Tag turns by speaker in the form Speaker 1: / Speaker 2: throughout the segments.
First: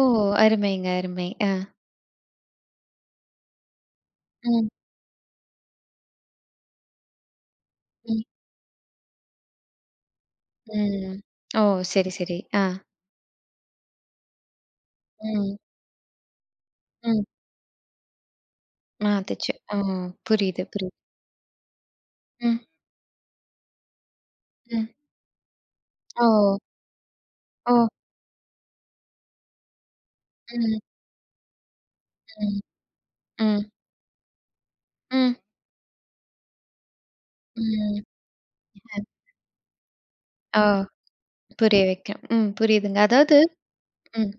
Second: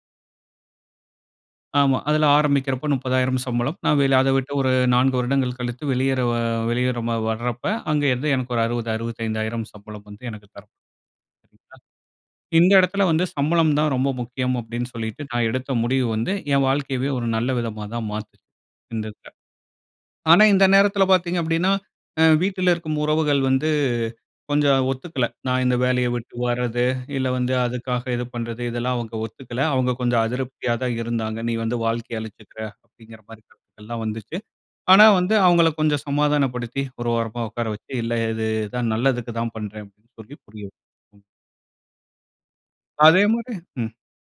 Speaker 1: ஓ அருமைங்க. அருமை ஆ.
Speaker 2: ஆமா அதில ஆரம்பிக்கிறப்போ ₹30,000 சம்பளம் நான் வேல அதை விட்ட
Speaker 1: ம்.
Speaker 2: ஒரு 4 வருடங்கள் கழித்து, வெளியேற வா வெளியேற ம வரப்ப, அங்கே
Speaker 1: ம்.
Speaker 2: இருந்து எனக்கு ஒரு ₹60,000 ₹65,000 சம்பளம் வந்து எனக்கு தர,
Speaker 1: ம், ஓ
Speaker 2: சரிங்களா,
Speaker 1: சரி சரி ஆ,
Speaker 2: இந்த எடத்தில வந்து, சம்பளம் தான் ரொம்ப முக்கியம் அப்படின்னு சொல்லிட்டு நான்
Speaker 1: ம்.
Speaker 2: எடுத்த முடிவு வந்து, என் வாழ்க்கையவே
Speaker 1: ம்.
Speaker 2: ஒரு நல்ல விதமா தான் மாத்துது இந்த இதுல.
Speaker 1: மாத்துச்சு அ
Speaker 2: ஆனா
Speaker 1: புரியுது,
Speaker 2: இந்த
Speaker 1: புரியுது.
Speaker 2: நேரத்தில பாத்தீங்க அப்படின்னா, அ
Speaker 1: ம்.
Speaker 2: வீட்டில இருக்கும் உறவுகள் வந்து,
Speaker 1: ம்.
Speaker 2: கொஞ்சம் ஒத்துக்கலை. நான் இந்த வேலையை விட்டு
Speaker 1: ஓ.
Speaker 2: வரது, இல்ல வந்து
Speaker 1: ஓ.
Speaker 2: அதுக்காக இது பண்றது, இதெல்லாம் அவுங்க ஒத்துக்கல. அவுங்க கொஞ்சம் அதிருப்தியா
Speaker 1: ம்.
Speaker 2: தான் இருந்தாங்க. "நீ வந்து வாழ்க்கைய அழிச்சுக்குற." அப்டிங்குற மாரி
Speaker 1: ம்.
Speaker 2: கருத்துக்கள் எல்லாம் வந்துச்சு. ஆனா, வந்து
Speaker 1: ம்.
Speaker 2: அவுங்கள கொஞ்சம் சமாதானப்படுத்தி, ஒரு ஓரமா உக்கார வச்சி,
Speaker 1: ம்,
Speaker 2: இல்லை இது தான், நல்லதுக்கு தான் பண்றேன் அப்படி என்று சொல்லி
Speaker 1: ஆ
Speaker 2: புரிய வ, ம்.
Speaker 1: புரிய வைக்கும். ம் புரியுதுங்க.
Speaker 2: அதே
Speaker 1: அதாவது
Speaker 2: மாரி, ம்,
Speaker 1: ம்.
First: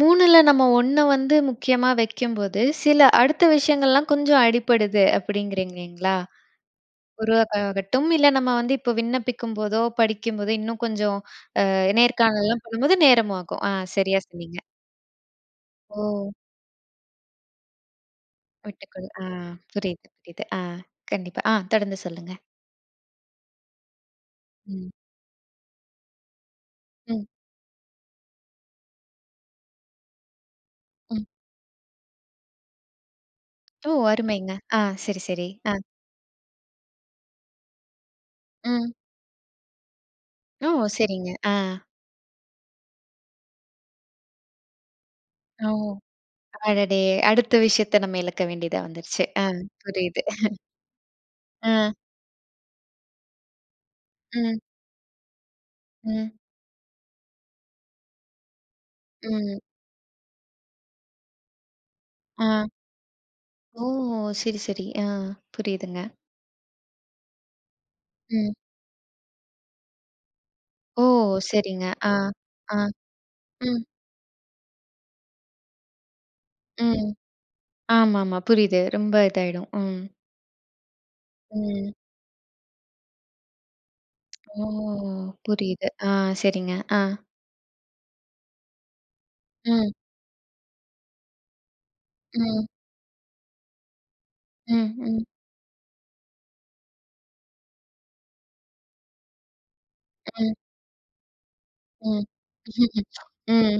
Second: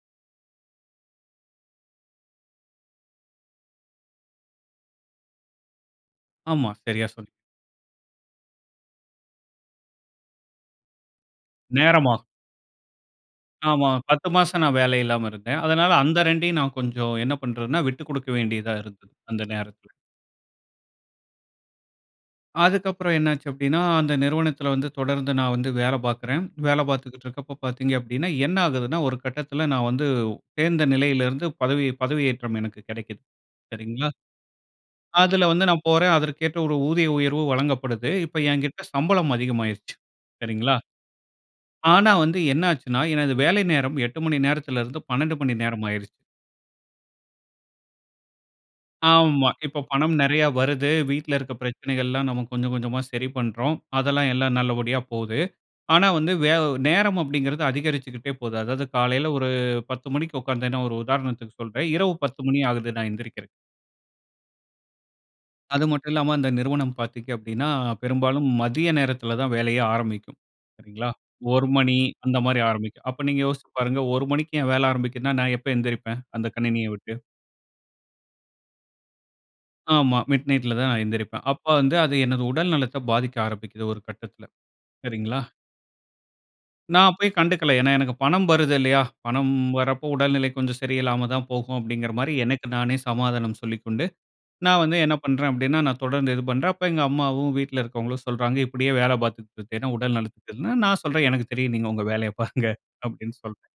Speaker 1: 3 நம்ம 1 வந்து முக்கியமா வைக்கும்போது, சில அடுத்த விஷயங்கள்லாம் கொஞ்சம் அடிபடுது. அப்படிங்கிறீங்கங்களா?
Speaker 2: ஆமா. சரியா சொன்னீ,
Speaker 1: உருவாக்க ஆகட்டும், இல்லை நம்ம வந்து இப்போ விண்ணப்பிக்கும்போதோ, படிக்கும்போதோ இன்னும் கொஞ்சம் அ
Speaker 2: நேரமாகும்.
Speaker 1: நேர்காணலலாம் பண்ணும்போது, நேரமும் ஆகும். அ
Speaker 2: ஆமா,
Speaker 1: சரியா
Speaker 2: 10
Speaker 1: சொன்னீங்க.
Speaker 2: மாசம் நான் வேலை இல்லாம இருந்தேன். அதனால
Speaker 1: ஓ,
Speaker 2: அந்த 2 நான் கொஞ்சம் என்ன பண்றதுன்னா, விட்டுக் குடுக்க வேண்டியதா
Speaker 1: வீட்டுக்குள்
Speaker 2: இருந்தது.
Speaker 1: ஆ,
Speaker 2: அந்த நேரத்தில.
Speaker 1: புரியுது புரியுது ஆ, கண்டிப்பா ஆ தொடர்ந்து சொல்லுங்க.
Speaker 2: அதுக்கப்புறம் என்னாச்சு அப்டின்னா, அந்த நிறுவனத்தில வந்து
Speaker 1: ம்.
Speaker 2: தொடர்ந்து நான் வந்து வேலை பாக்கிறேன். வேலை பாத்துக்கிட்டு
Speaker 1: ம்.
Speaker 2: இருக்கப்போ பாத்தீங்க அப்டின்னா, என்ன ஆகுதுன்னா, ஒரு கட்டத்தில நான் வந்து சேந்த
Speaker 1: ம்.
Speaker 2: நிலையிலிருந்து பதவி, பதவியேற்றம் எனக்கு கிடைக்குது.
Speaker 1: ஓ
Speaker 2: சரிங்களா.
Speaker 1: அருமைங்க. ஆ சரி
Speaker 2: அதில
Speaker 1: சரி.
Speaker 2: வந்து
Speaker 1: ஆ,
Speaker 2: நான் போறேன் அதற்கேற்ற ஒரு ஊதிய உயர்வு வழங்கப்படுது. இப்போ என்கிட்ட
Speaker 1: அ,
Speaker 2: சம்பளம் அதிகமாயிருச்சு
Speaker 1: ஓ
Speaker 2: சரிங்களா,
Speaker 1: சரிங்க. ஆ,
Speaker 2: ஆனா வந்து என்ன ஆச்சுன்னா எனது வேலை நேரம் 8 மணி நேரத்தில இருந்து 12 மணி
Speaker 1: ஓ
Speaker 2: நேரம் ஆயிருச்சு.
Speaker 1: அடடே! அடுத்த விஷயத்தை நம்ம இழக்க வேண்டியதா வந்துருச்சு அ
Speaker 2: ஆமா. இப்போ பணம்
Speaker 1: புரியுது.
Speaker 2: நெறைய வருது. வீட்டில இருக்க
Speaker 1: ஆ,
Speaker 2: பிரச்சனைகள் எல்லாம் நம்ம கொஞ்சம் கொஞ்சமா சரி பண்ணுறோம். அதெல்லாம் எல்லாம்
Speaker 1: ம்.
Speaker 2: நல்லபடியா போது. ஆனா வந்து
Speaker 1: ம்.
Speaker 2: வே நேரம் அப்டிங்குறது அதிகரிச்சுகிட்டே போது. அதாவது காலையில ஒரு
Speaker 1: ம்.
Speaker 2: 10 மணிக்கு உக்காந்தேன்னா ஒரு உதாரணத்துக்கு சொல்றேன். இரவு 10 மணி
Speaker 1: ஆ,
Speaker 2: ஆகுது நான் எந்திரிக்கிறதுக்கு.
Speaker 1: ஓ சரி சரி ஆ
Speaker 2: அது
Speaker 1: புரியுதுங்க.
Speaker 2: மட்டும் இல்லாம, இந்த நிறுவனம் பாத்தீங்க அப்டின்னா, பெரும்பாலும்
Speaker 1: ம்.
Speaker 2: மதிய நேரத்தில தான் வேலையே ஆரம்பிக்கும்.
Speaker 1: ஓ!
Speaker 2: சரிங்களா, 1
Speaker 1: சரிங்க.
Speaker 2: மணி
Speaker 1: ஆ
Speaker 2: அந்த மாரி
Speaker 1: ஆ
Speaker 2: ஆரம்பிக்கும். அப்ப நீங்க யோசிச்சு
Speaker 1: ம்.
Speaker 2: பாருங்க. 1 மணிக்கு என் வேலை ஆரம்பிக்கிதுன்னா, நான் எப்ப எழுந்திரிப்பேன்? அந்த கணினிய
Speaker 1: ம்.
Speaker 2: விட்டு,
Speaker 1: ஆமா, ஆமா புரியுது ரொம்ப இதாயிடும்.
Speaker 2: ஆமா, மிட்நைட்ல தான் நான் எந்திரிப்பேன். அப்ப வந்து
Speaker 1: ம்.
Speaker 2: அது எனது உடல் நலத்தை பாதிக்க ஆரம்பிக்கிது. ஒரு கட்டத்தில
Speaker 1: ஓ
Speaker 2: சரிங்களா,
Speaker 1: புரியுது சரிங்க ஆ சரிங்க. ஆ.
Speaker 2: நான் அப்பைய கண்டுக்கல. ஏன்னா எனக்கு பணம் வருது இல்லையா? பணம்
Speaker 1: ம்.
Speaker 2: வரப்போ, உடல்நிலை கொஞ்சம் சரியில்லாம தான் போகும் அப்டிங்குற மாரி
Speaker 1: ம்.
Speaker 2: எனக்கு நானே சமாதானம் சொல்லிக்கொண்டு, நான்
Speaker 1: ம்.
Speaker 2: வந்து என்ன
Speaker 1: ம்.
Speaker 2: பண்ணுறேன் அப்படின்னா, நான் தொடர்ந்து இது பண்ணுறேன். அப்போ எங்க அம்மாவும், வீட்ல இருக்கிவங்களும் சொல்றாங்க, இப்படியே வேலை பாத்துக்ட் திரிஞ்சேன்னா உடல் நலத்துக்கு,
Speaker 1: ம்.
Speaker 2: கேடுன்னா, நான் சொல்றேன் "எனக்கு தெரியும். நீங்க உங்க
Speaker 1: ம்.
Speaker 2: வேலையை பாருங்க"அப்டின்னு சொல்கிறேன்.
Speaker 1: ம்.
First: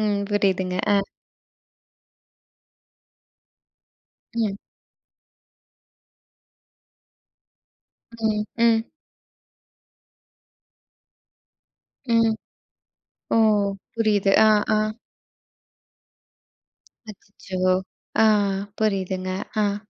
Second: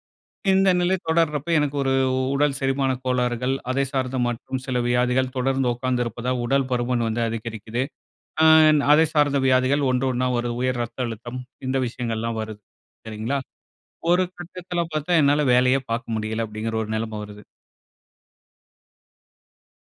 Speaker 1: ம்.
Speaker 2: இந்த
Speaker 1: புரியுதுங்க.
Speaker 2: நிலை
Speaker 1: ஆ,
Speaker 2: தொடர்றப்போ, எனக்கு ஒரு உடல் செரிமான கோளாறுகள், அதைச் சார்ந்த
Speaker 1: ம்.
Speaker 2: மற்றும் சில வியாதிகள், தொடர்ந்து உக்காந்திருப்பதால் உடல் பருமன் வந்து அதிகரிக்குது.
Speaker 1: ம்
Speaker 2: அன்
Speaker 1: ம்.
Speaker 2: அதை சார்ந்த வியாதிகள், 1 1 வருது. உயர் ரத்த அழுத்தம், இந்த
Speaker 1: ம்.
Speaker 2: விஷயங்கள்லாம் வருது.
Speaker 1: ஓ
Speaker 2: சரிங்களா, ஒரு
Speaker 1: புரியுது ஆ, ஆ,
Speaker 2: கட்டத்தில பாத்தா, என்னால வேலையே பாக்க முடியலை அப்படிங்கிற ஒரு நிலைமை வருது.
Speaker 1: அச்சச்சோ! ஆ புரியுதுங்க ஆ.